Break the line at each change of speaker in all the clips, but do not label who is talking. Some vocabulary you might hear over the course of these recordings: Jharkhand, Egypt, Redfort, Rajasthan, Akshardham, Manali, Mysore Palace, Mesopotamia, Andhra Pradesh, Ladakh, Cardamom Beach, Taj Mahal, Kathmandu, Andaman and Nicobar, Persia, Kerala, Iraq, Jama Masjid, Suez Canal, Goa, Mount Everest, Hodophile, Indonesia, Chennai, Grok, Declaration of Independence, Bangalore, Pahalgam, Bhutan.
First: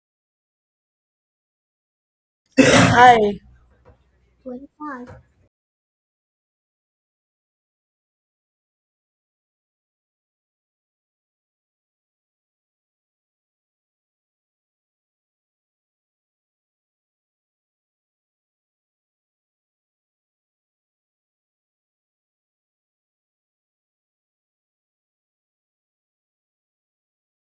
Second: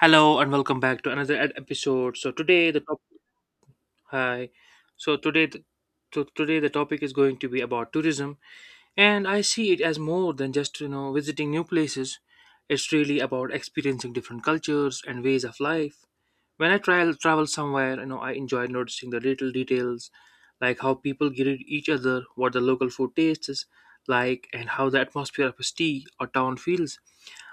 Hello and welcome back to another episode. So today the top
Hi,
Hi. So today the, so today the topic is going to be about tourism, and I see it as more than just visiting new places. It's really about experiencing different cultures and ways of life. When I travel somewhere, I enjoy noticing the little details, like how people greet each other, what the local food tastes like, and how the atmosphere of a city or town feels.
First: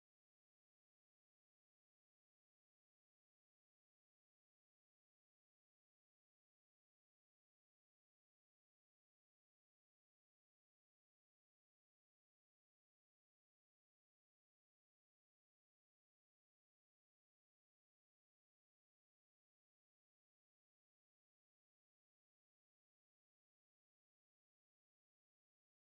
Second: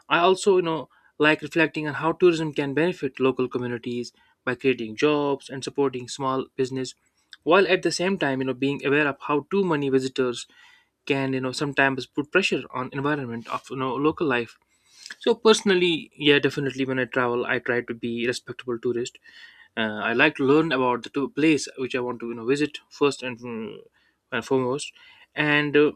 I also, like reflecting on how tourism can benefit local communities by creating jobs and supporting small business, while at the same time being aware of how too many visitors can, sometimes put pressure on environment of, local life. So personally, yeah, definitely when I travel I try to be respectable tourist. I like to learn about the place which I want to visit first and, and foremost. and uh,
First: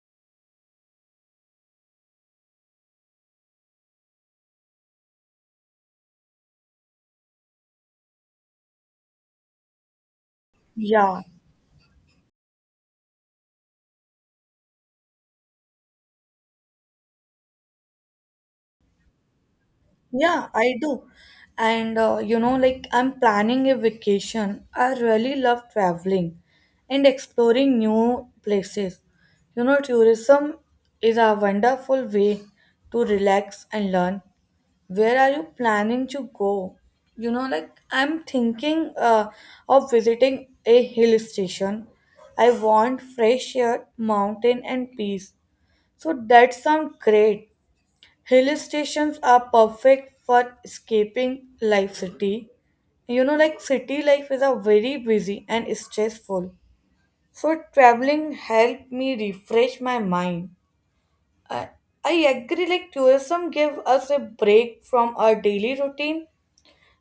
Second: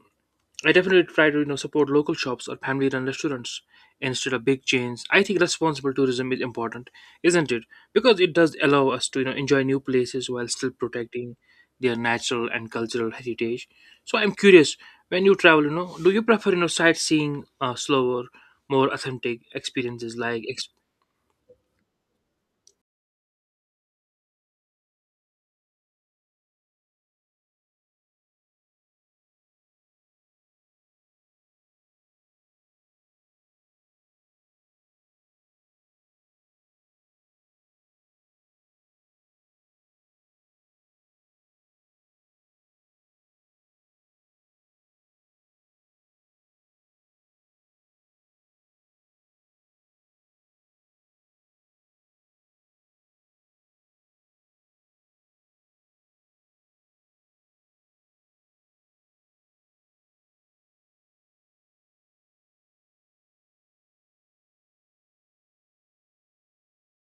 I definitely try to support local shops or family run restaurants instead of big chains. I think responsible tourism is important, isn't it? Because it does allow us to enjoy new places while still
yeah,
protecting their natural and cultural heritage. So I'm curious, when you travel, do you prefer sightseeing, slower, more authentic experiences like.
yeah, I do. And you know, like I'm planning a vacation. I really love traveling and exploring new places. You know, tourism is a wonderful way to relax and learn. Where are you planning to go? You know, like I'm thinking of visiting a hill station. I want fresh air, mountain, and peace. So that sounds great. Hill stations are perfect for escaping life city. You know, like city life is a very busy and stressful. So traveling helped me refresh my mind. I, I agree like tourism gives us a break from our daily routine.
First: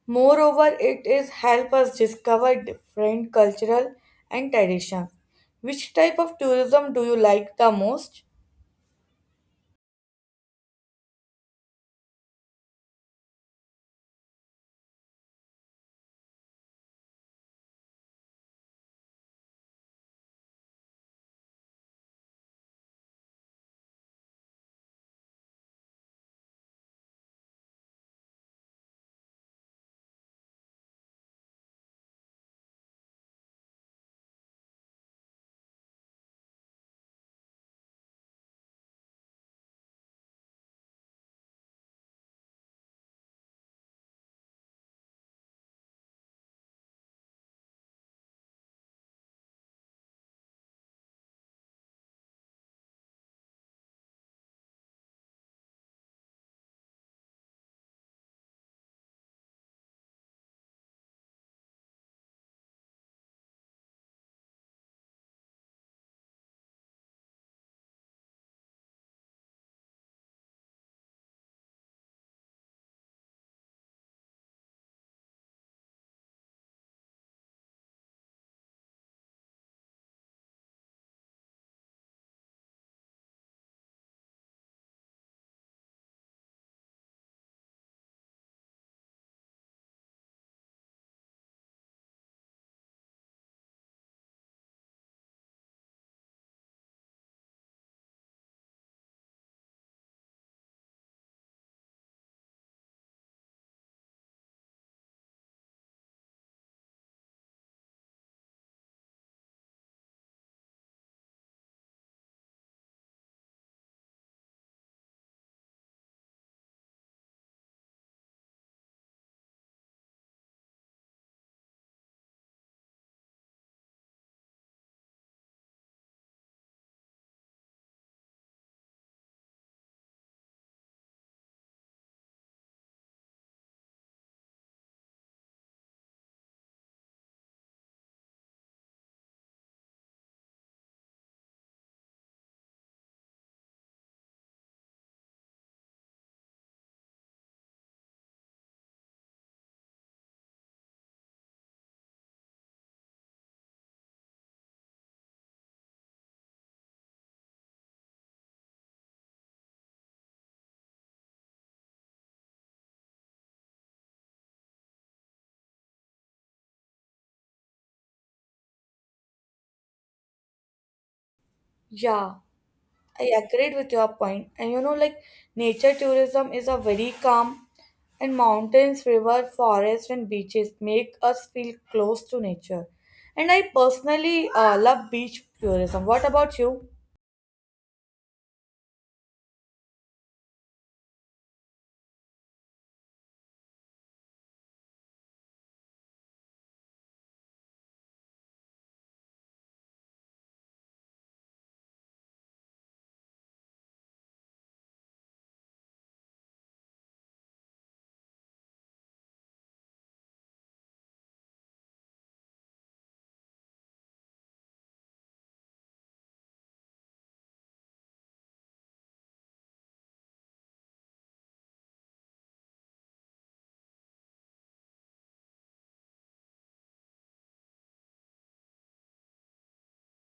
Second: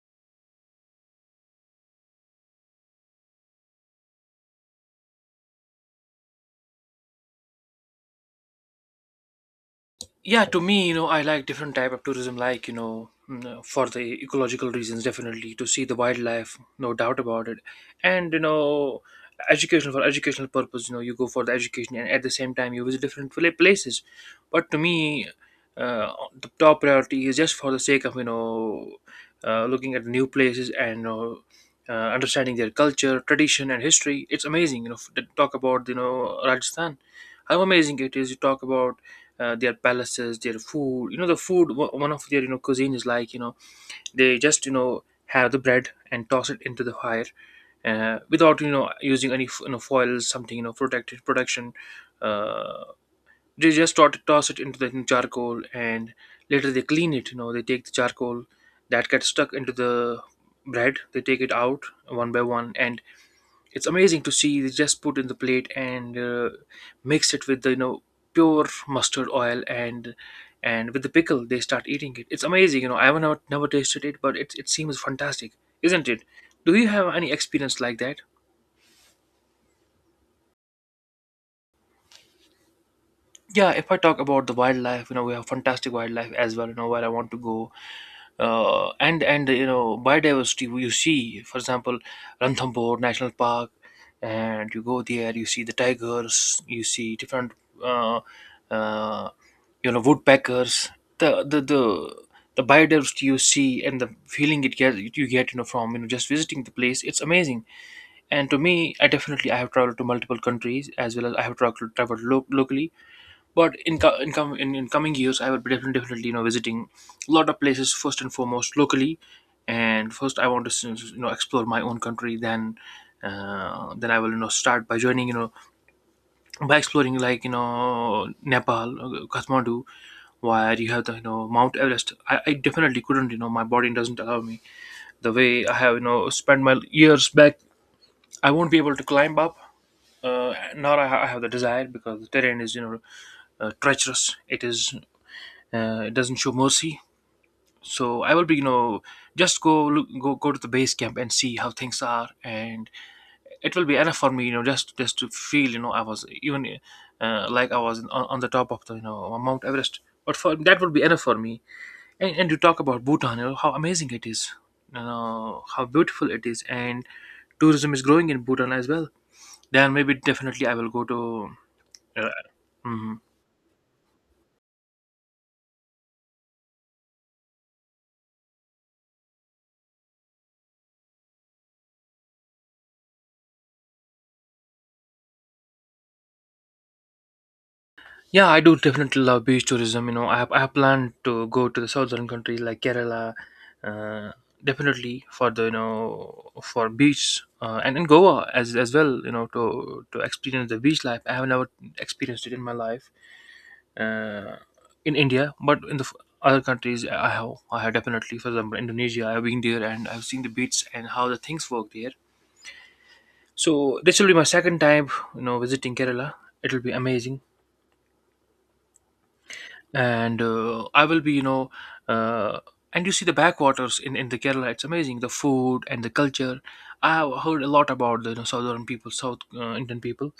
Moreover, it is help us discover different cultural and traditions. Which type of tourism do you like the most?
Yeah, to me, I like different type of tourism, like, for the ecological reasons, definitely to see the wildlife, no doubt about it. And educational, for educational purpose, you go for the education and at the same time you visit different places. But to me, uh, the top priority is just for the sake of, looking at new places and, understanding their culture, tradition, and history. It's amazing, to talk about, Rajasthan, how amazing it is. You talk about their palaces, their food. The food, one of their, cuisine is like, they just, have the bread and toss it into the fire, without, using any, foils, something, protected protection. Uh, they just toss it into the charcoal, and later they clean it. They take the charcoal that gets stuck into the bread, they take it out one by one, and it's amazing to see. They just put in the plate and mix it with the, pure mustard oil, and with the pickle they start eating it. It's amazing. I have not never tasted it, but it seems fantastic, isn't it? Do you have any experience like that? Yeah, if I talk about the wildlife, we have fantastic wildlife as well. Where I want to go, and biodiversity, you see, for example, Ranthambore National Park. And you go there, you see the tigers, you see different, uh, uh, woodpeckers, the the the the biodiversity you see, and the feeling it gets you get, from, just visiting the place. It's amazing. And to me, I definitely, I have traveled to multiple countries as well as I have traveled locally. But in in coming years, I would be definitely, visiting a lot of places, first and foremost locally, and first I want to explore my own country. Then, I will, start by joining, by exploring, like, Nepal, Kathmandu, where you have the, Mount Everest. I definitely couldn't, my body doesn't allow me the way I have, spent my years back. I won't be able to climb up. Nor I have the desire, because the terrain is, treacherous. It is, it doesn't show mercy. So I will be, just go look, go to the base camp and see how things are, and it will be enough for me. Just to feel, I was even, like I was on the top of the, Mount Everest. But for that will be enough for me. And you talk about Bhutan, how amazing it is, how beautiful it is, and tourism is growing in Bhutan as well. Then maybe definitely I will go to. uh,
Yeah.
mhm.
I agreed with your point, and you know, like nature tourism is a very calm, and mountains, river, forest, and beaches make us feel close to nature. And I personally love beach tourism. What about you?
Yeah, I do definitely love beach tourism. I have planned to go to the southern countries like Kerala, uh, definitely for the, for beach, and in Goa as well. To experience the beach life. I have never experienced it in my life, uh, in India, but in the other countries I have, definitely. For example, Indonesia, I have been there and I've seen the beach and how the things work there. So this will be my second time, visiting Kerala. It'll be amazing, and I will be, uh, and you see the backwaters in the Kerala. It's amazing, the food and the culture. I have heard a lot about the, southern people, South, Indian people,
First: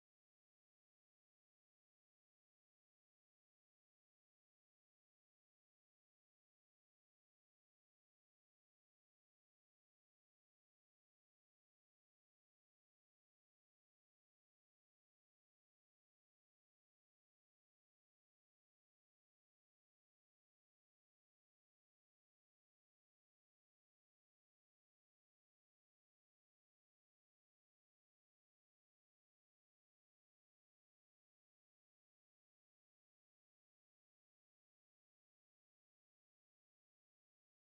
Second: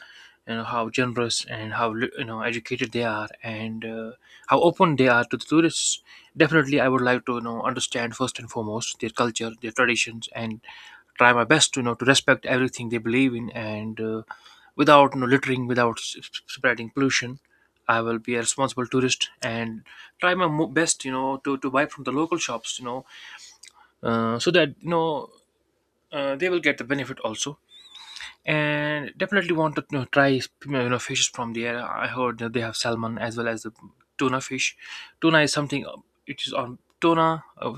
how generous and how educated they are, and how open they are to the tourists. Definitely, I would like to, understand first and foremost their culture, their traditions, and try my best to, respect everything they believe in and. Without, littering, without spreading pollution. I will be a responsible tourist, and try my best, to, buy from the local shops, so that, they will get the benefit also. And definitely want to, try, fishes from there. I heard that they have salmon as well as the tuna fish. Tuna is something, it is on tuna.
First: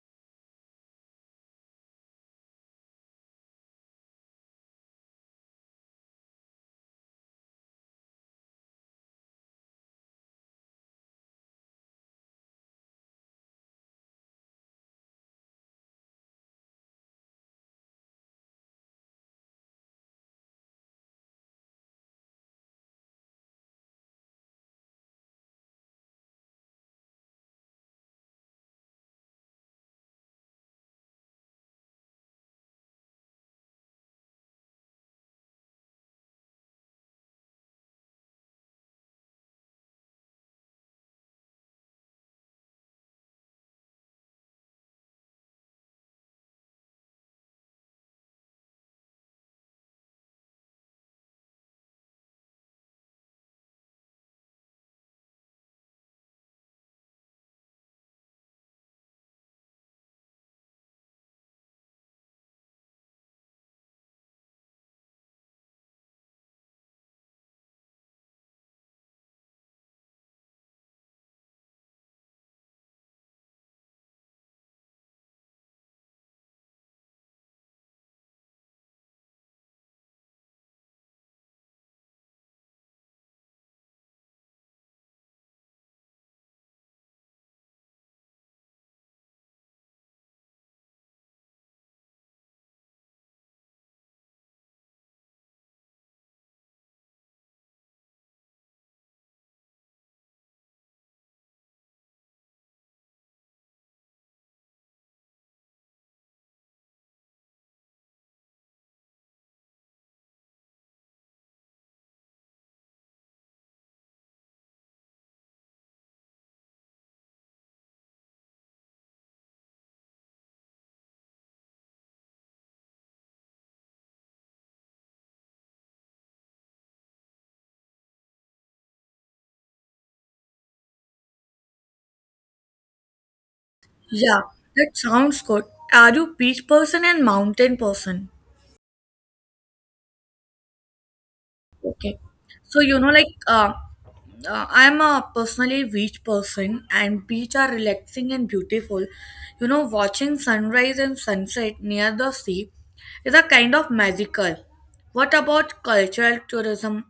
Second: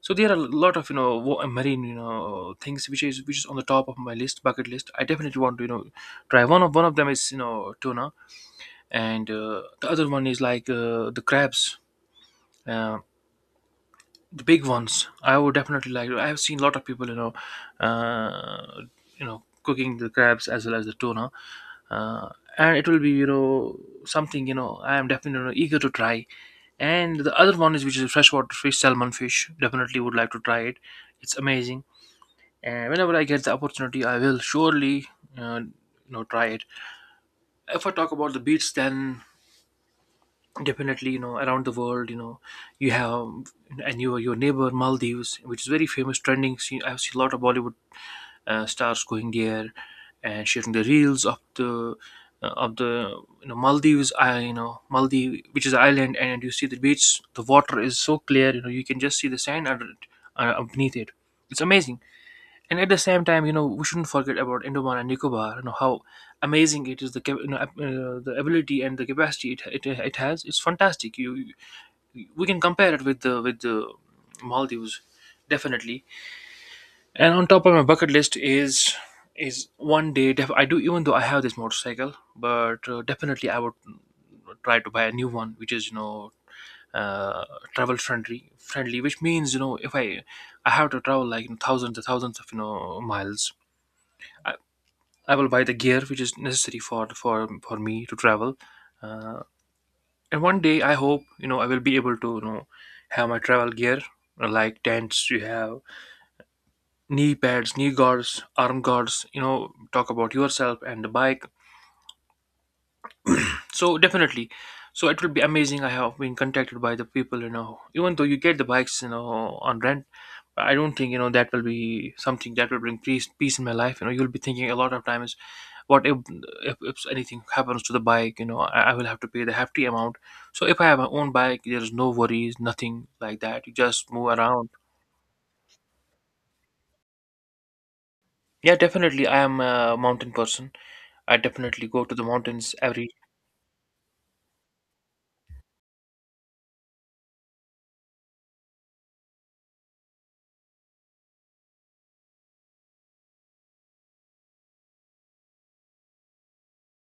So there are a lot of, marine, things, which is, on the top of my list, bucket list. I definitely want to, try one of, them is, tuna, and the other one is like, the crabs, uh, the big ones I would definitely like. I have seen a lot of people, uh, cooking the crabs as well as the tuna. uh, and it will be, something, I am definitely eager to try. And the other one is, which is freshwater fish, salmon fish, definitely would like to try it. It's amazing, and whenever I get the opportunity I will surely, try it. If I talk about the beach, then definitely, around the world, you have, and your neighbor Maldives, which is very famous trending scene. I've seen a lot of Bollywood, stars going there, and sharing the reels of the, uh, of the Maldives. I you know Maldives, which is an island, and you see the beach, the water is so clear, you can just see the sand under it, beneath it. It's amazing. And at the same time, we shouldn't forget about Andaman and Nicobar, how amazing it is. The the ability and the capacity it has. It's fantastic. You We can compare it with the, Maldives, definitely. And on top of my bucket list is, one day, I do. Even though I have this motorcycle, but definitely I would try to buy a new one, which is, uh, travel friendly, which means, if I have to travel like, thousands and thousands of, miles, I will buy the gear which is necessary for me to travel. Uh, and one day, I hope, I will be able to, have my travel gear, like tents. You have knee pads, knee guards, arm guards. Talk about yourself and the bike. So definitely, so it will be amazing. I have been contacted by the people. Even though you get the bikes, on rent. I don't think, that will be something that will bring peace in my life. You know, you'll be thinking a lot of times what if, if anything happens to the bike, you know, I will have to pay the hefty amount. So if I have my own bike, there's no worries, nothing like that, you just move
Yeah,
around.
that sounds good. Are you beach person and mountain person?
Yeah, definitely, I am a mountain person. I definitely go to
Okay.
the mountains
So, you
every.
know, like, I'm a personally beach person, and beach are relaxing and beautiful. You know, watching sunrise and sunset near the sea is a kind of magical. What about cultural tourism?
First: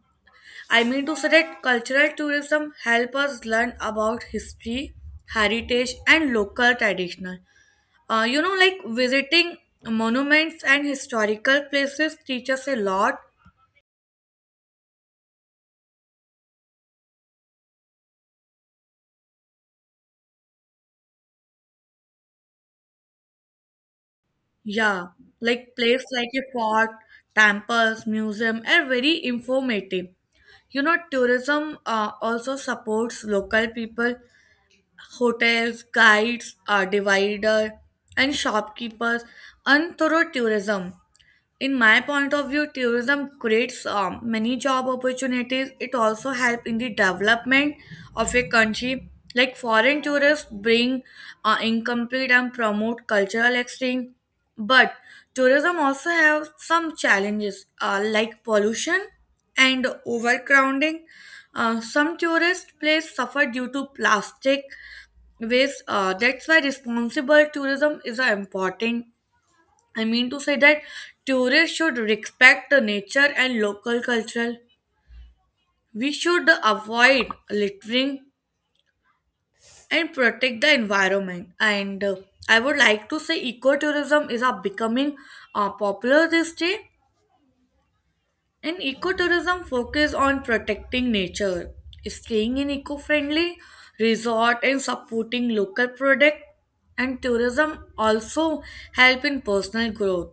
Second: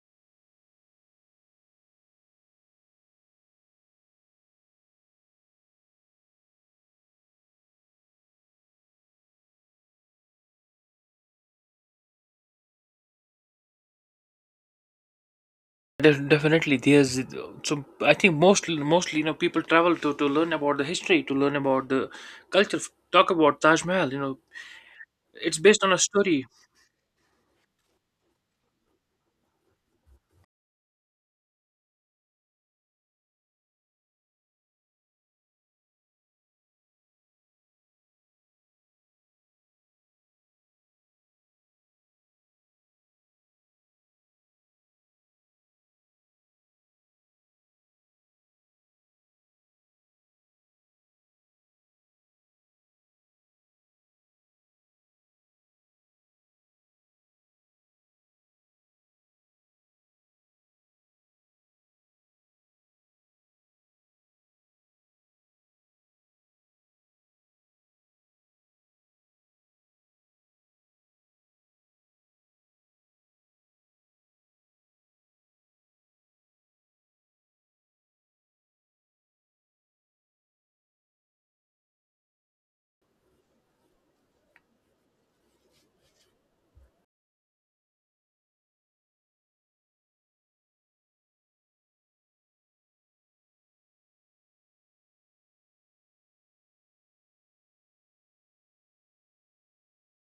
I mean to say that cultural tourism help us learn about history, heritage, and local traditional. You know, like visiting monuments and historical places teach us a lot.
Definitely there's, so I think mostly, you know, people travel to learn about the history, to learn about the culture. Talk about Taj Mahal, you know,
Yeah,
it's
like
based on a
places like a
story.
fort, temples, museum are very informative. You know, tourism also supports local people, hotels, guides, divider, and shopkeepers, and through tourism, in my point of view, tourism creates many job opportunities. It also help in the development of a country, like foreign tourists bring incomplete and promote cultural exchange. But tourism also have some challenges, like pollution and overcrowding. Some tourist places suffer due to plastic waste. That's why responsible tourism is important. I mean to say that tourists should respect the nature and local culture. We should avoid littering and protect the environment. And I would like to say ecotourism is becoming popular this day. And ecotourism focus on protecting nature, staying in eco-friendly resort and supporting local product. And tourism also help in personal growth.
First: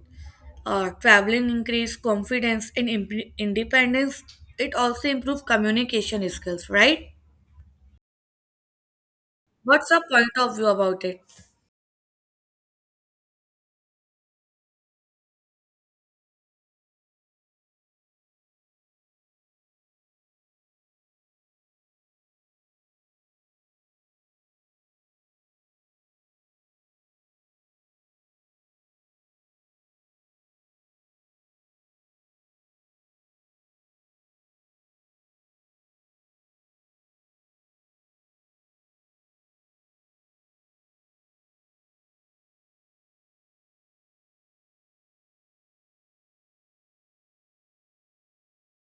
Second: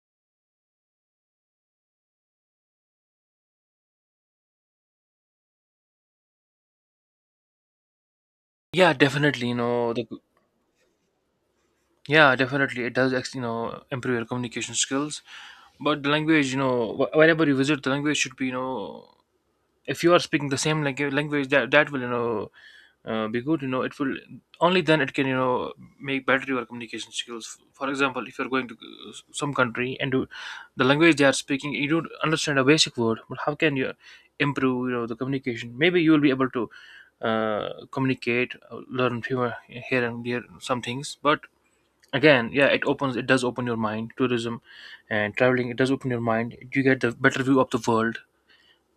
Traveling increase confidence and independence. It also improves communication skills, right?
Yeah, definitely, you
What's
know,
your
the.
point of view about it?
Yeah, definitely, it does you know improve your communication skills. But the language, you know, whenever you visit, the language should be, you know, if you are speaking the same language, language that will, you know, be good. You know, it will only then it can, you know, make better your communication skills. For example, if you're going to some country and you, the language they are speaking, you don't understand a basic word, but how can you improve, you know, the communication? Maybe you will be able to communicate, learn fewer here and there some things, but again, yeah, it opens, it does open your mind. Tourism and traveling, it does open your mind, you get the better view of the world.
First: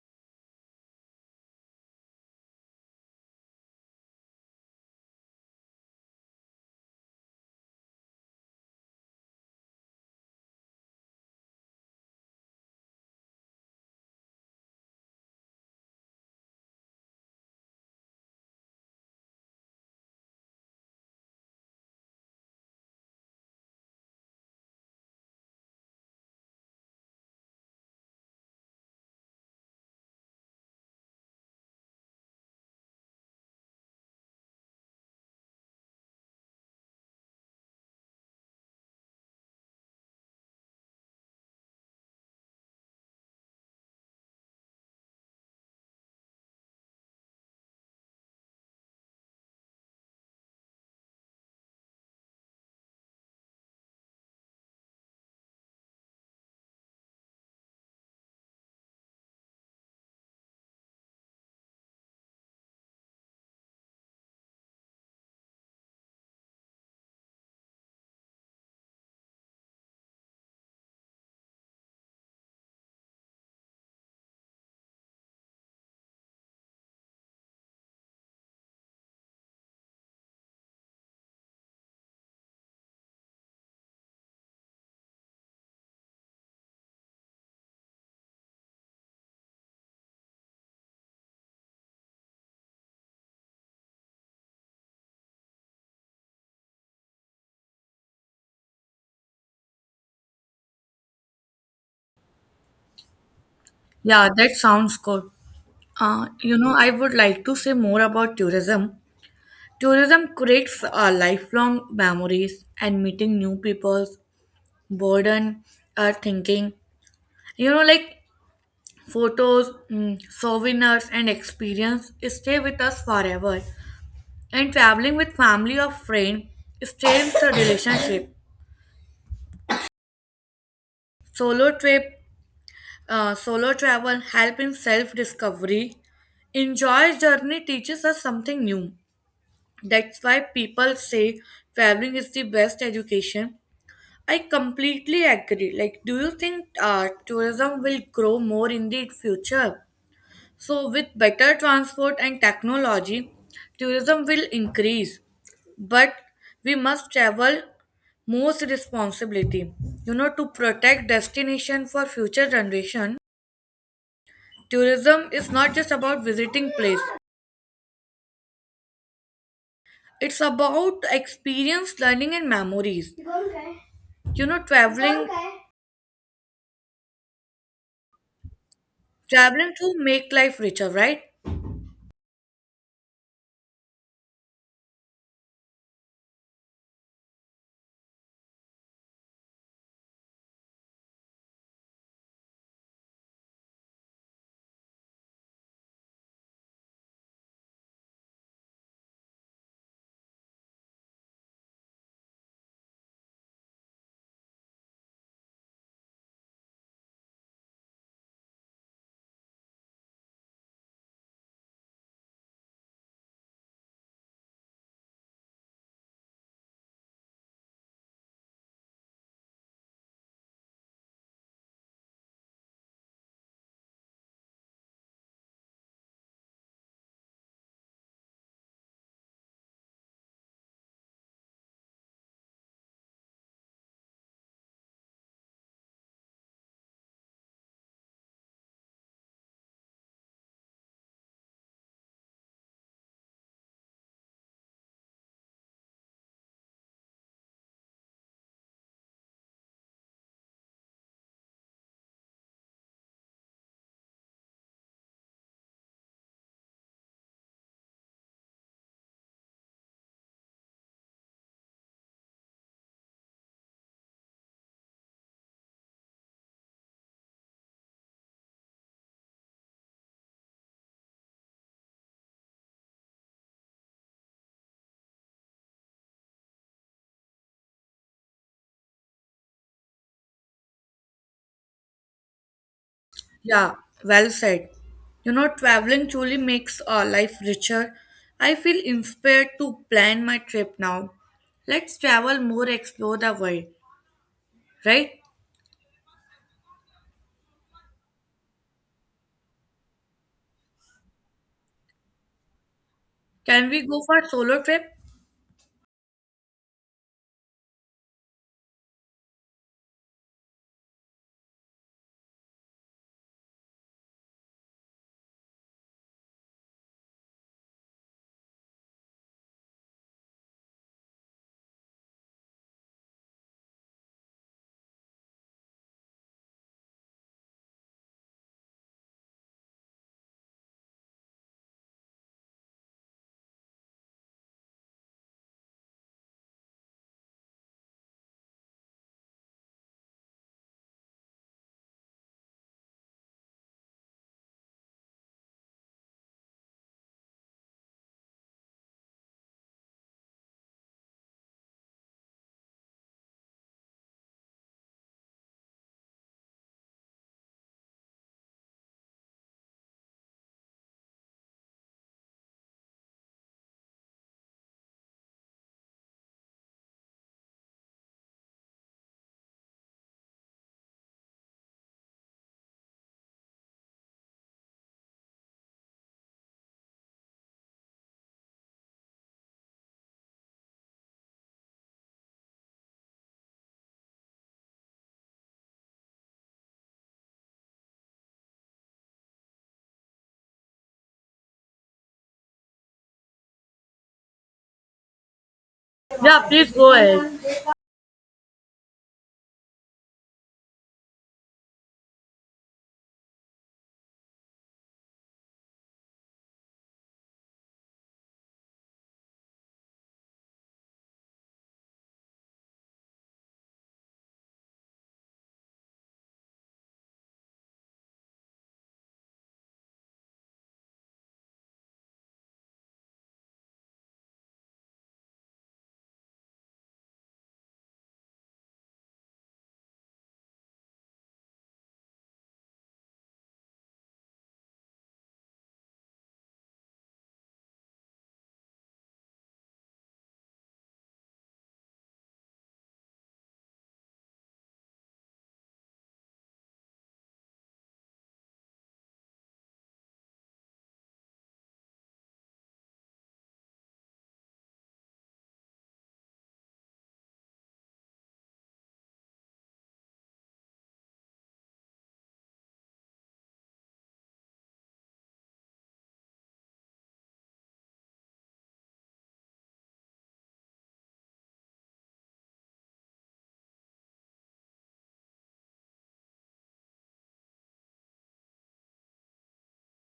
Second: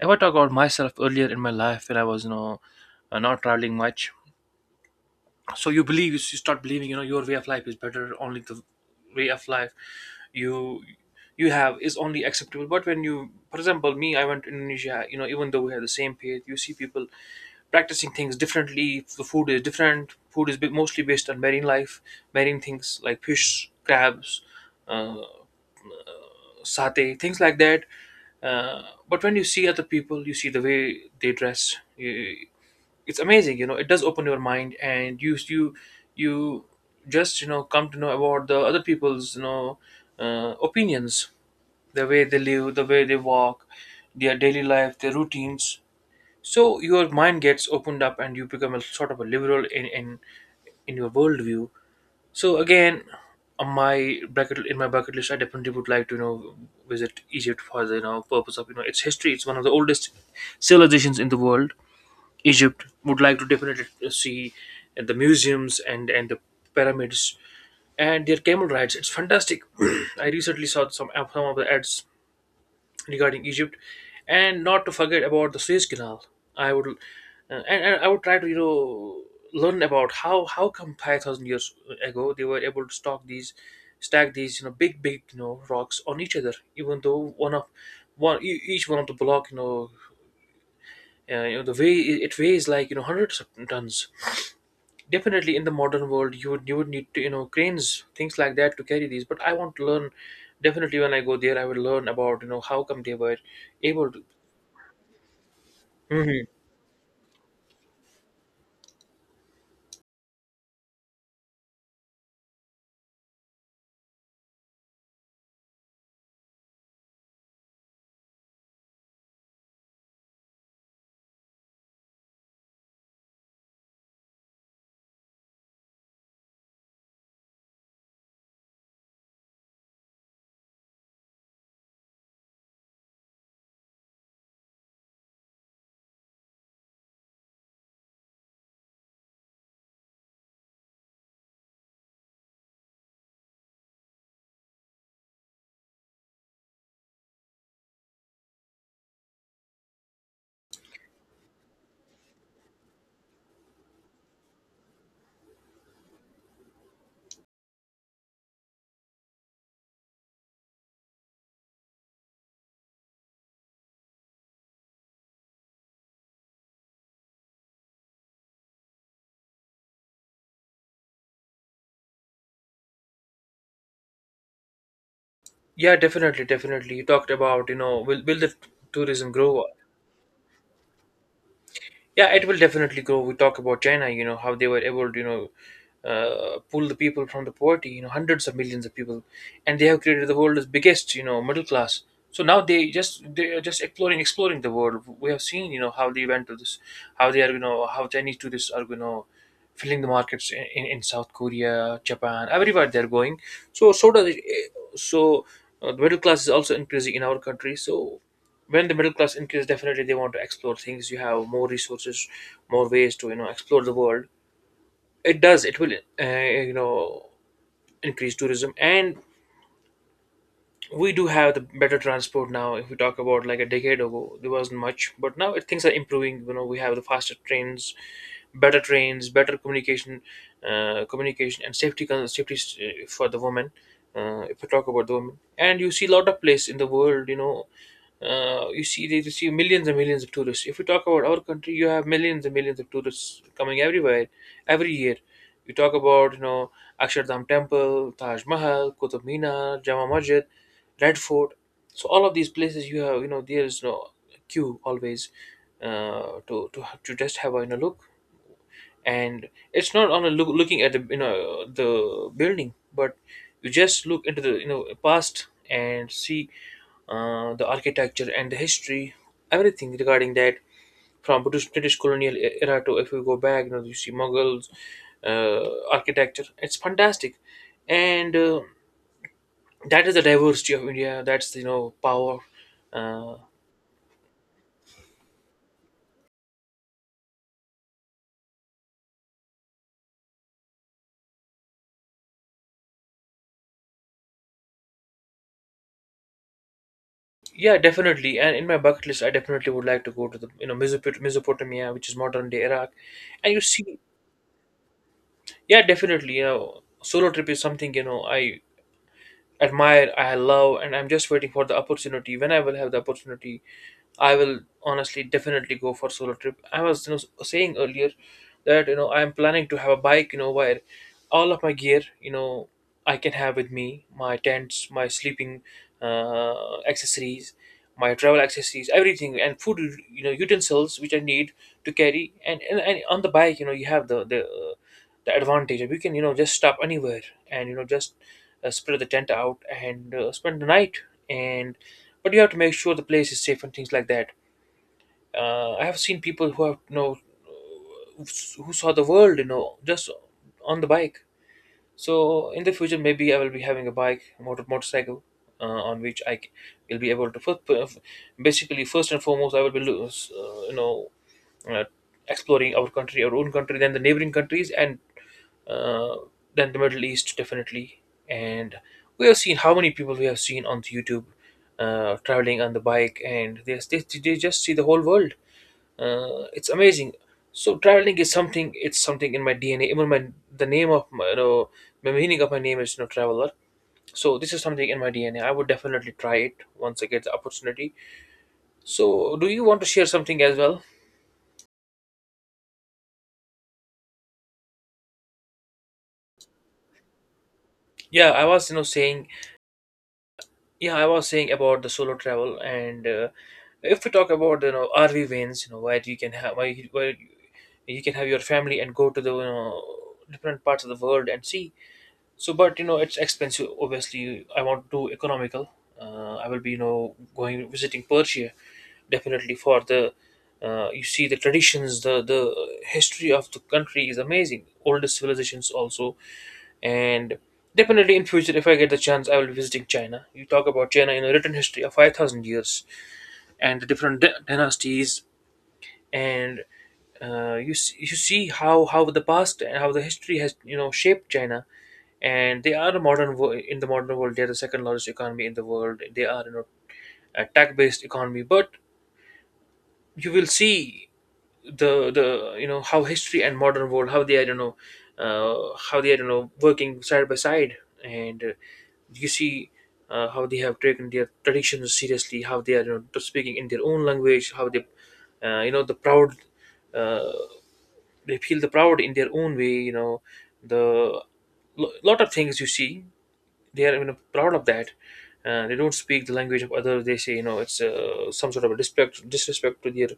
If I talk about myself, earlier in my life when I was, you know, not traveling much, so you believe, you start believing, you know, your way of life is better, only the way of life you you have is only acceptable. But when you, for example, me, I went to Indonesia, you know, even though we have the same faith, you see people practicing things differently. The food is different, food is mostly based on marine life, marine things like fish, crabs, uh, satay, things like that. uh, but when you see other people, you see the way they dress, you, it's amazing. You know, it does open your mind, and you just, you know, come to know about the other people's, you know, opinions, the way they live, the way they walk, their daily life, their routines. So your mind gets opened up and you become a sort of a liberal in in your worldview. So again, on my bracket, in my bucket list, I definitely would like to, you know, visit Egypt for the, you know, purpose of, you know, its history. It's one of the oldest civilizations in the world. Egypt. Would like to definitely see the museums and the pyramids, and their camel rides. It's fantastic. I recently saw some of the ads regarding Egypt, and not to forget about the Suez Canal. I would and I would try to, you know, learn about how come 5,000 years ago they were able to stock these, stack these, you know, big big, you know, rocks on each other, even though one of, one each one of the block, you know, you know, the way it weighs like, you know, hundreds of tons. Definitely in the modern world, you would, you would need to, you know, cranes, things like that to carry these. But I want to learn, definitely when I go there, I will learn about, you know, how come they were able to.
Yeah, that sounds good. You know, I would like to say more about tourism. Tourism creates lifelong memories, and meeting new people, broaden our thinking. You know, like photos, souvenirs, and experience stay with us forever. And traveling with family or friend strengthens the relationship. Solo trip, solo travel help in self-discovery. Enjoy journey teaches us something new. That's why people say traveling is the best education. I completely agree. Like, do you think tourism will grow more in the future? So, with better transport and technology, tourism will increase, but we must travel most responsibility. You know, to protect destination for future generation, tourism is not just about visiting place. It's about experience, learning, and memories. You know, traveling,
Yeah, definitely, definitely, you talked about, you know, will the tourism grow.
traveling to make life richer, right?
Yeah, it will definitely grow. We talk about China, you know, how they were able to, you know, pull the people from the poverty, you know, hundreds of millions of people, and they have created the world's biggest, you know, middle class. So now they are just exploring the world. We have seen, you know, how they went to this, how they are, you know, how Chinese tourists are, you know, filling the markets in, in South Korea, Japan, everywhere they are going. So so does it, eh, so the middle class is also increasing in our country. So when the middle class increases, definitely they want to explore things. You have more resources, more ways to, you know, explore the world. It does, it will, you know, increase tourism. And we do have the better transport now. If we talk about like a decade ago, there wasn't much, but now it, things are improving. You know, we have the faster trains, better trains, better communication, communication and safety safety for the woman. If we talk about the woman, and you see a lot of place in the world, you know, you see they receive millions and millions of tourists. If we talk about our country, you have millions and millions of tourists coming everywhere every year. You talk about, you know, Akshardham Temple, Taj Mahal, Qutub Minar, Jama Masjid, Redford. So all of these places you have, you know, there is no queue always, to to just have a, you know, look. And it's not on a look, looking at the, you know, the building, but you just look into the, you know, past and see the architecture and the history, everything regarding that. From British, British colonial era, to if we go back, you know, you see Mughals architecture. It's fantastic. And that is the diversity of India. That's, you know, power. Uh,
Yeah, well said. You know, traveling truly makes our life richer. I feel inspired to plan my trip now. Let's travel more, explore the world, right?
yeah, definitely. And in my bucket list, I definitely would like to go to the, you know, Mesopotamia, which is modern day Iraq. And you
Can we
see,
go for a solo trip?
yeah, definitely. You know, solo trip is something, you know, I admire, I love, and I'm just waiting for the opportunity. When I will have the opportunity, I will honestly definitely go for solo trip. I was, you know, saying earlier that, you know, I am planning to have a bike, you know, where all of my gear, you know, I can have with me, my tents, my sleeping accessories, my travel accessories, everything, and food, you know, utensils which I need to carry. And on the bike, you know, you have the the advantage, we can, you know, just stop anywhere, and, you know, just spread the tent out and spend the night. And but you have to make sure the place is safe and things like that. I have seen people who have, you know, who saw the world, you know, just on the bike. So in the future, maybe I will be having a bike, motorcycle on which will be able to first, basically first and foremost, I will be you know, uh, exploring our country, our own country, then the neighboring countries, and uh, than the Middle East, definitely. And we have seen how many people we have seen on YouTube traveling on the bike, and they just see the whole world. It's amazing. So traveling is something. It's something in my DNA. Even my the name of my, you know, the meaning of my name is, you know, traveler. So this is something in my DNA. I would definitely try it once I get the opportunity. So do you want to share something as well?
Yeah, please go ahead.
Yeah, I was, you know, saying, yeah, I was saying about the solo travel, and if we talk about, you know, RV vans, you know, where you can have, where you can have your family and go to the, you know, different parts of the world and see. So but, you know, it's expensive obviously, I want to do economical. I will be, you know, going visiting Persia, definitely for the you see the traditions, the history of the country is amazing, oldest civilizations also. And definitely in future, if I get the chance, I will be visiting China. You talk about China, in a written history of 5,000 years and the different dynasties. And you see how the past and how the history has, you know, shaped China. And they are a modern in the modern world, they are the second largest economy in the world. They are, you know, a tech based economy. But you will see the you know, how history and modern world, how they are, you know, how they are, you know, working side by side. And you see how they have taken their traditions seriously, how they are, you know, speaking in their own language, how they you know, the proud, uh, they feel the proud in their own way, you know, the lot of things you see, they are, you know, proud of that. They don't speak the language of others. They say, you know, it's some sort of a disrespect, disrespect to their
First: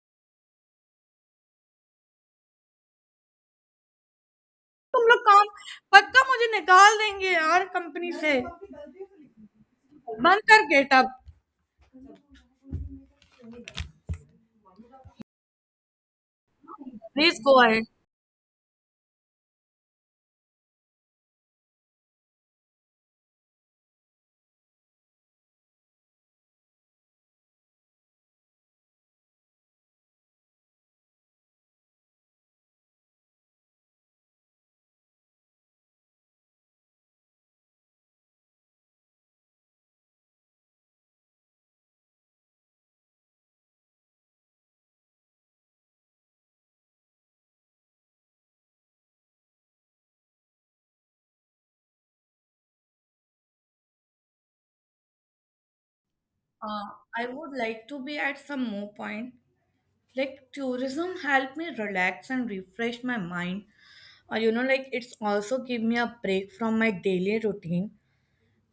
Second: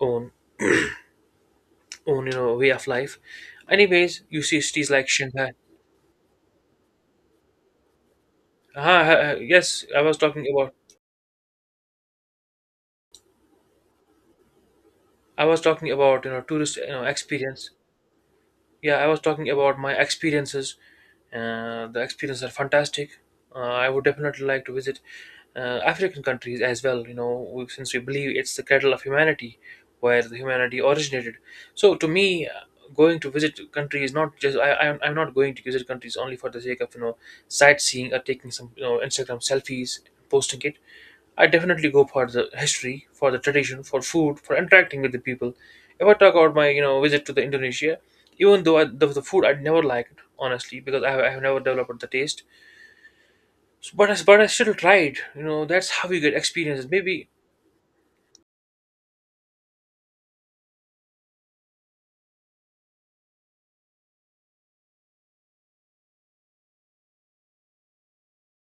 own, own, you know, way of life. Anyways, you see cities
तुम
like
लोग काम
Shanghai.
पक्का मुझे निकाल देंगे यार company से
Uh-huh, yes, I was
बंद
talking
कर
about,
get up
I was talking about, you know, tourist, you know,
please go
experience.
Ahead
Yeah, I was talking about my experiences. The experiences are fantastic. I would definitely like to visit African countries as well. You know, since we believe it's the cradle of humanity, where the humanity originated. So to me, going to visit countries not just I I'm not going to visit countries only for the sake of sightseeing or taking some Instagram selfies, posting it. I definitely go for the history, for the tradition, for food, for interacting with the people. If I talk about my visit to the Indonesia even though the food I'd never liked honestly because I have never developed the taste so, but I still tried, you know, that's how you get experiences
I
maybe.
Would like to be at some more point. Like tourism helped me relax and refresh my mind. You know, like it's also give me a break from my daily routine,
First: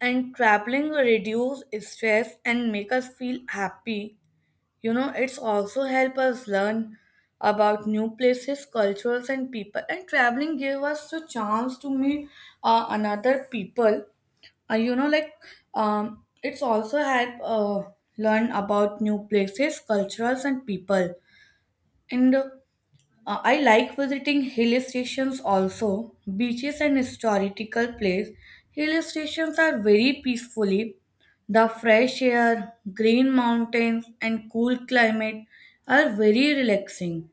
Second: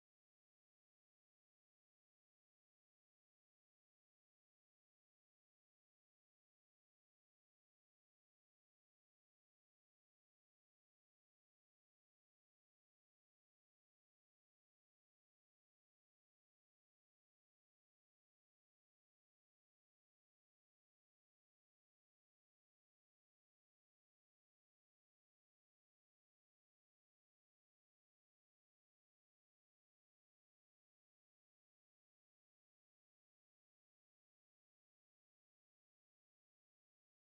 and traveling reduce stress and make us feel happy. You know, it's also help us learn about new places, cultures, and people. And traveling gave us the chance to meet another people. You know, like it's also help learn about new places, cultures, and people. And I like visiting hill stations also, beaches and historical places. Hill stations are very peacefully. The fresh air, green mountains, and cool climate are very relaxing.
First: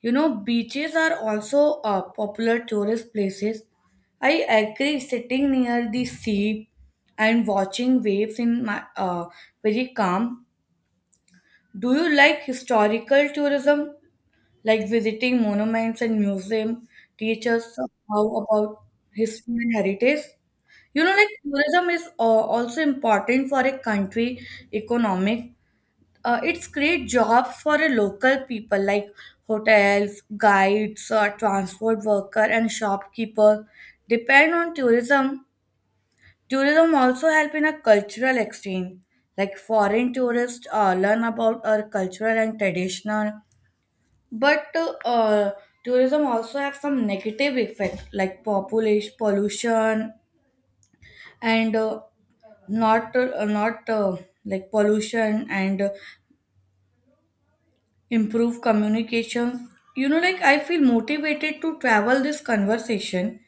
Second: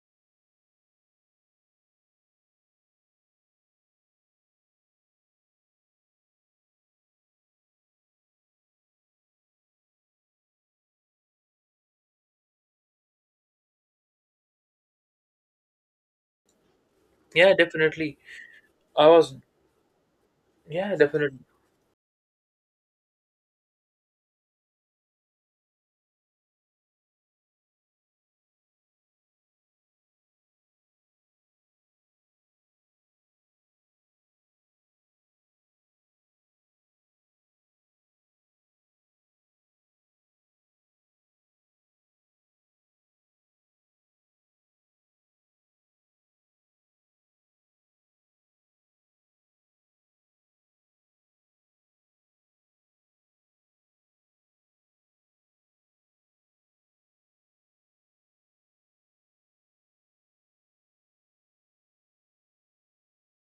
You know, beaches are also popular tourist places. I agree, sitting near the sea and watching waves in my very calm. Do you like historical tourism like visiting monuments and museums teach
Yeah,
us
definitely.
how about
I was.
history and heritage.
Yeah,
You know, like
definitely.
tourism is also important for a country economic. It's create jobs for a local people like hotels, guides, transport worker, and shopkeeper depend on tourism. Tourism also help in a cultural exchange. Like foreign tourists learn about our cultural and traditional. But uh, tourism also have some negative effect like population pollution and not not like pollution and improve communications. You know, like I feel motivated to travel this conversation,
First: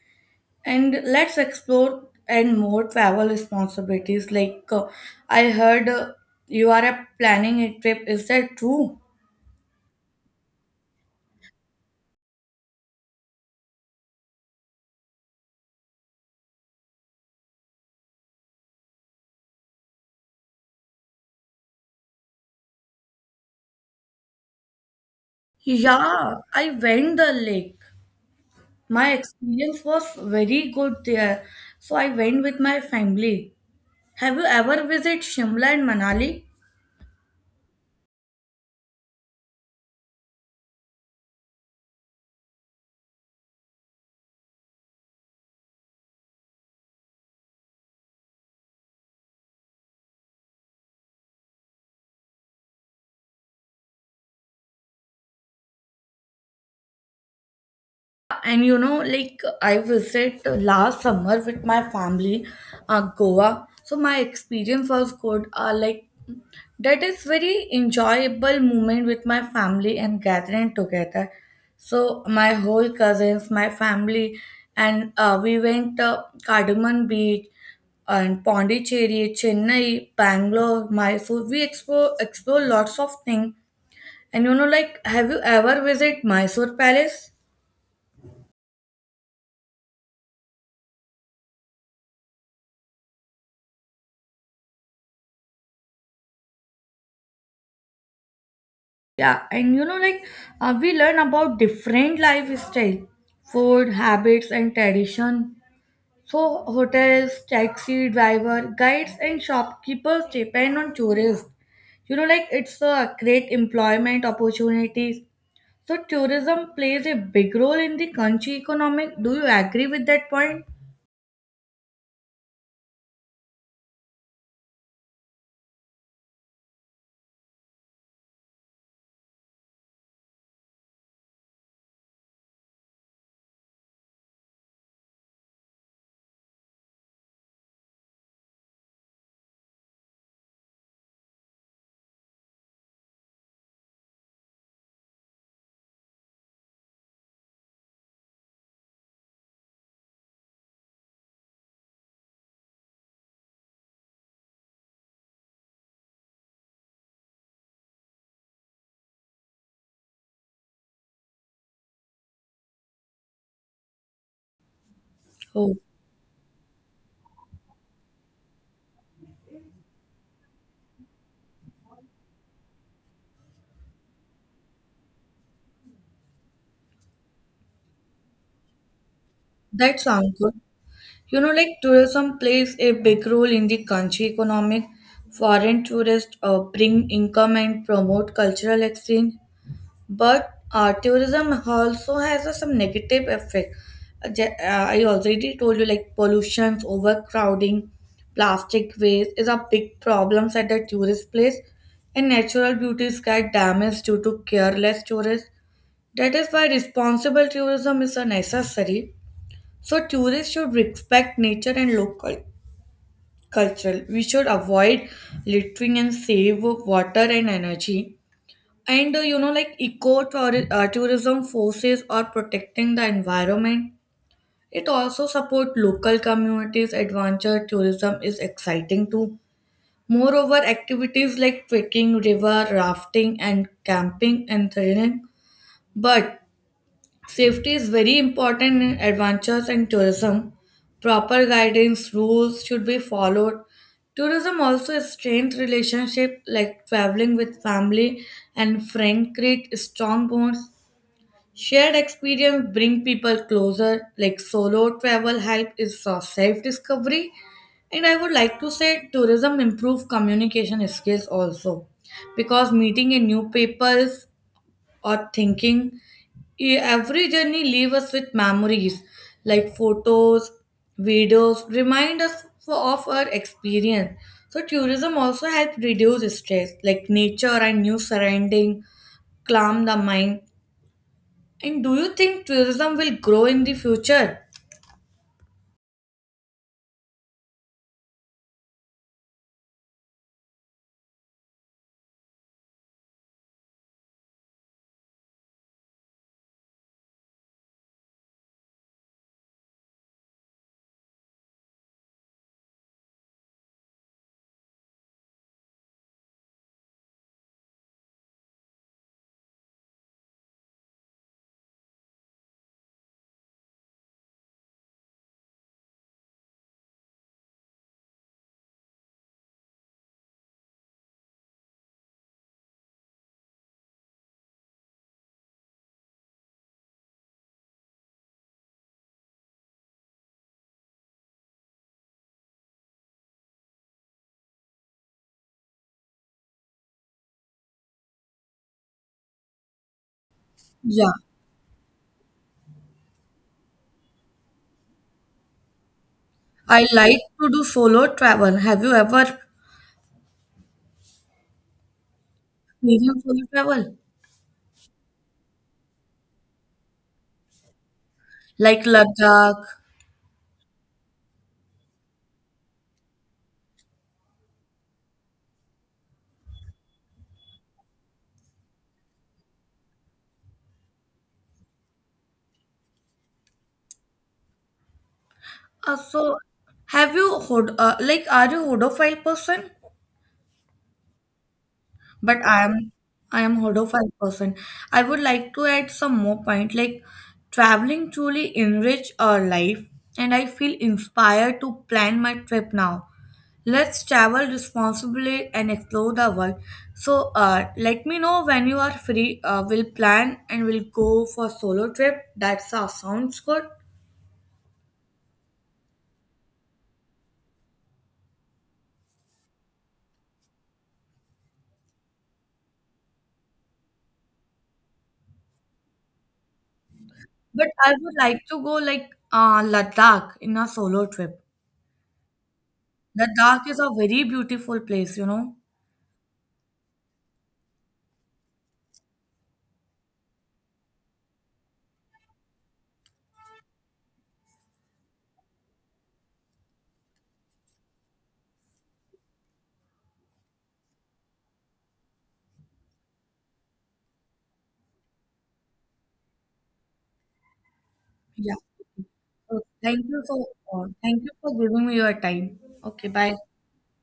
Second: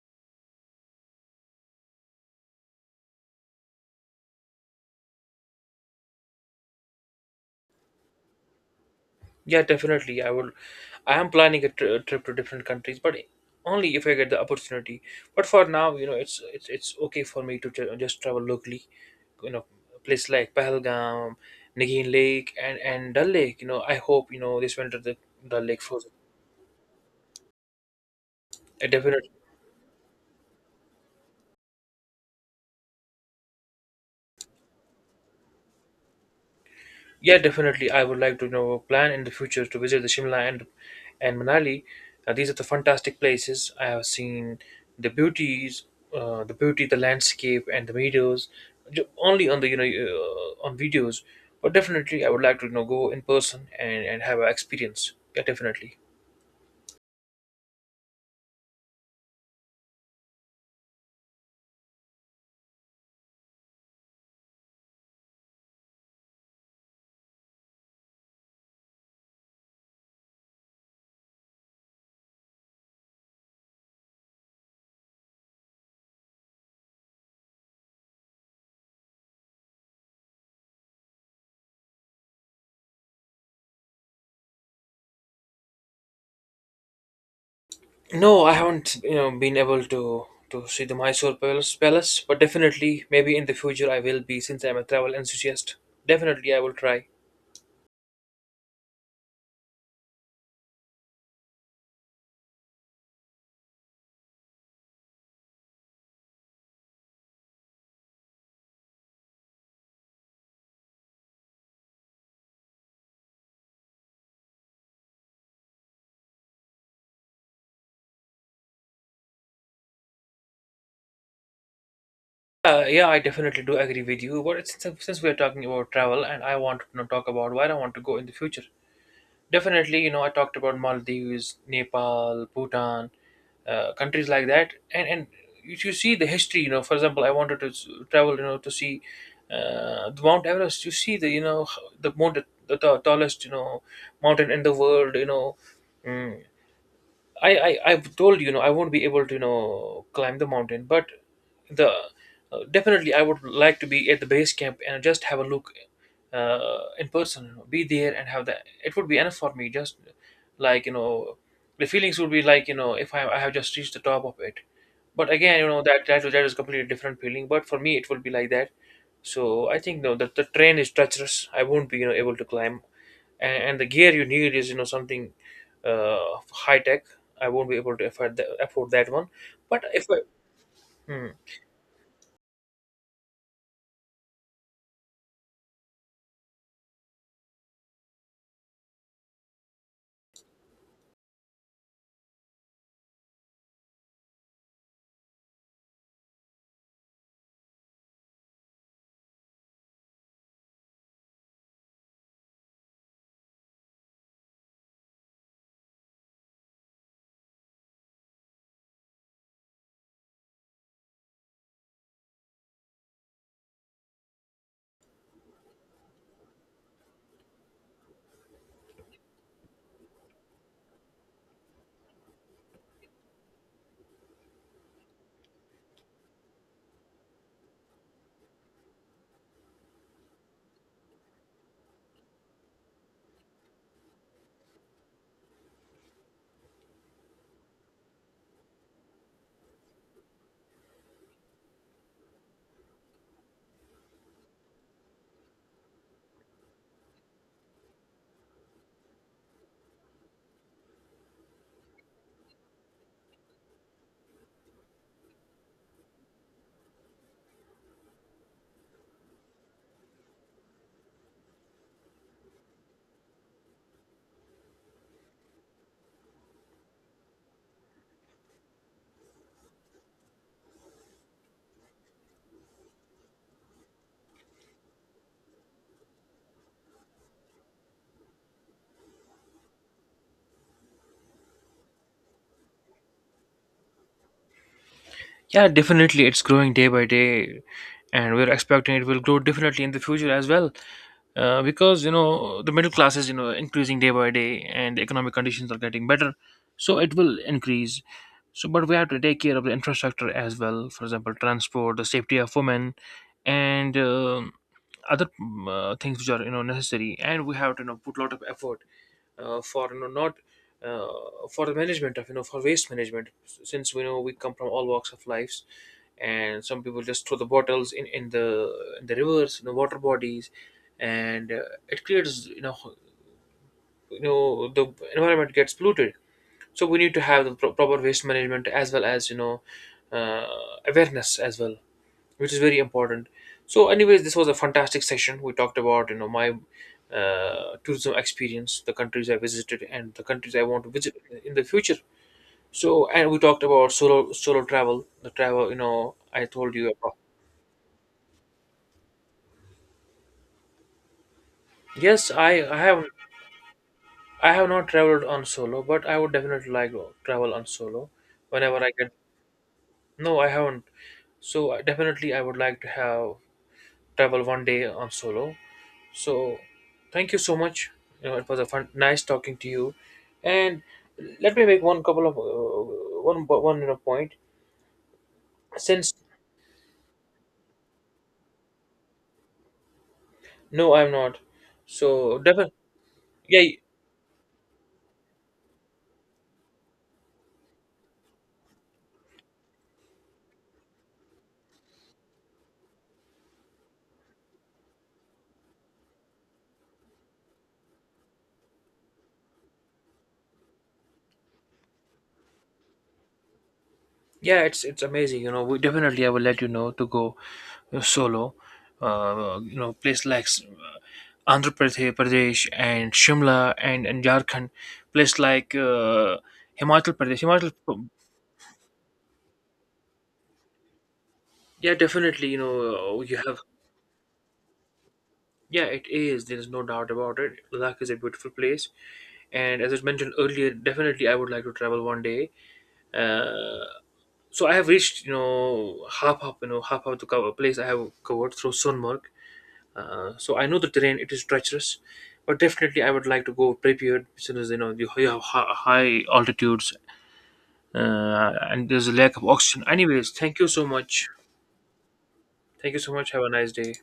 and let's explore and more travel responsibilities. Like I heard you are planning a trip. Is that true?
Yeah, definitely I will. I am planning a trip to different countries but only if I get the opportunity. But for now, you know, it's okay for me to just travel locally, you know, place like Pahalgam, Nagin Lake, and Dal Lake. You know, I hope, you know, this winter the Dal Lake frozen.
Yeah, I went the lake.
I
My
definitely.
experience was very good there, so I went with my family. Have you ever visited Shimla and Manali?
Yeah, definitely. I would like to, you know, plan in the future to visit the Shimla and Manali. These are the fantastic places I have seen. The beauties, the beauty, the landscape, and the meadows, only on the on videos. But definitely, I would like to, you know, go in person and have an experience. Yeah, definitely.
And you know, like I visit last summer with my family, Goa. So my experience was good. Like that is very enjoyable moment with my family and gathering together. So my whole cousins, my family, and we went Cardamom Beach and Pondicherry, Chennai, Bangalore, Mysore. We explore lots of things. And you know, like, have you ever visited Mysore Palace?
No, I haven't, you know, been able to see the Mysore Palace, but definitely maybe in the future I will be since I'm a travel enthusiast. Definitely, I will try.
Yeah, and you know, like we learn about different lifestyle, food habits, and tradition. So hotels, taxi driver, guides, and shopkeepers depend on tourists. You know, like it's a great employment opportunities. So tourism plays a big role in the country economic. Do you agree with that point?
Yeah, I definitely do agree with you. But it's, since we are talking about travel, and I want to, you know, talk about where I want to go in the future. Definitely, you know, I talked about Maldives, Nepal, Bhutan, countries like that, and you see the history. You know, for example, I wanted to travel, you know, to see the Mount Everest. You see the, you know, the most the, tallest, you know, mountain in the world. You know. Mm. I've told you, you know, I won't be able to, you know, climb the mountain, but the definitely I would like to be at the base camp and just have a look in person. You know, be there and have that. It would be enough for me. Just like, you know, the feelings would be like, you know, if I, I have just reached the top of it. But again, you
Oh,
know, that is completely different feeling. But for me, it will be like that. So I think no, that the train is treacherous. I won't be, you know, able to climb, and the gear you need is, you know, something high tech. I won't be able to afford that one. But
that
if I,
sounds good.
hmm.
You know, like tourism plays a big role in the country economic. Foreign tourists bring income and promote cultural exchange, but tourism also has a, some negative effect. I already told you, like pollution, overcrowding, plastic waste is a big problems at the tourist place, and natural beauties get damaged due to careless tourists. That is why responsible tourism is a necessary. So tourists should respect nature and local culture. We should avoid littering and save water and energy. And you know, like tourism forces or protecting the environment. It also support local communities. Adventure tourism is exciting too. Moreover, activities like trekking, river rafting, and camping and thrilling. But safety is very important in adventures and tourism. Proper guidance rules should be followed. Tourism also strengthens relationship like traveling with family and friend create strong bonds. Shared experience bring people closer. Like solo travel help is self discovery, and I would like to say tourism improve communication skills also, because meeting a new peoples or thinking. Every journey leaves us with memories like photos, videos, remind us of our experience. So tourism also helps reduce stress, like nature and new surrounding calm the mind. And do you think tourism will grow in the future?
Yeah, definitely, it's growing day by day, and we're expecting it will grow definitely in the future as well. Because you know the middle class is, you know, increasing day by day, and the economic conditions are getting better, so it will increase. So, but we have to take care of the infrastructure as well. For example, transport, the safety of women, and other things which are, you know, necessary. And we have to, you know, put a lot of effort for you know not uh, for the management of, you know, for waste management, since we know we come from all walks of lives and some people just throw the bottles in the rivers in the water bodies and it creates, you know, you know the environment gets polluted, so we need to have the proper waste management as well as, you know, uh, awareness as well, which is very important. So anyways, this was a fantastic session. We talked about, you know, my tourism experience, the countries I visited and the countries I want to
Yeah,
visit in the future. So, and we talked about solo travel, the travel, you know, I told
I
you about.
like to do solo travel. Have you ever
Yes, I have.
experienced solo travel?
I have not traveled on solo, but I would definitely like to travel on solo whenever
Like
I get.
Ladakh.
No, I haven't. So definitely I would like to have travel one day on solo. So thank you so much. You know, it was a fun, nice talking to you. And let me make one couple of one one you know, point. Since
So, like, are you Hodophile person?
no, I'm not.
But
So definitely,
I am
yeah.
horrified person. I would like to add some more point like traveling truly enrich our life, and I feel inspired to plan my trip now. Let's travel responsibly and explore the world. So let me know when you are free. We'll plan and we'll go for solo trip. That sounds good.
Yeah, it's amazing, you know, we definitely I will let you know to go solo, you know, place like andhra pradesh Pradesh and shimla and jharkhand, place like
But
himachal
I
P-.
would like to go like Ladakh in a solo trip.
Yeah, definitely, you know, you have.
Ladakh is a very beautiful place, you know.
Yeah, it is, there is no doubt about it. Ladakh is a beautiful place, and as I mentioned earlier, definitely I would like to travel one day. Uh, so I have reached, you know, half up the cover place I have covered through Sunmark. So I know the terrain; it is treacherous, but definitely I would like to go prepared since you know you you have high altitudes
Yeah.
and there's a lack of
So
oxygen. Anyways, thank you so much.
thank you for giving me your time.
Thank you
Okay,
so much.
bye.
Have a nice day.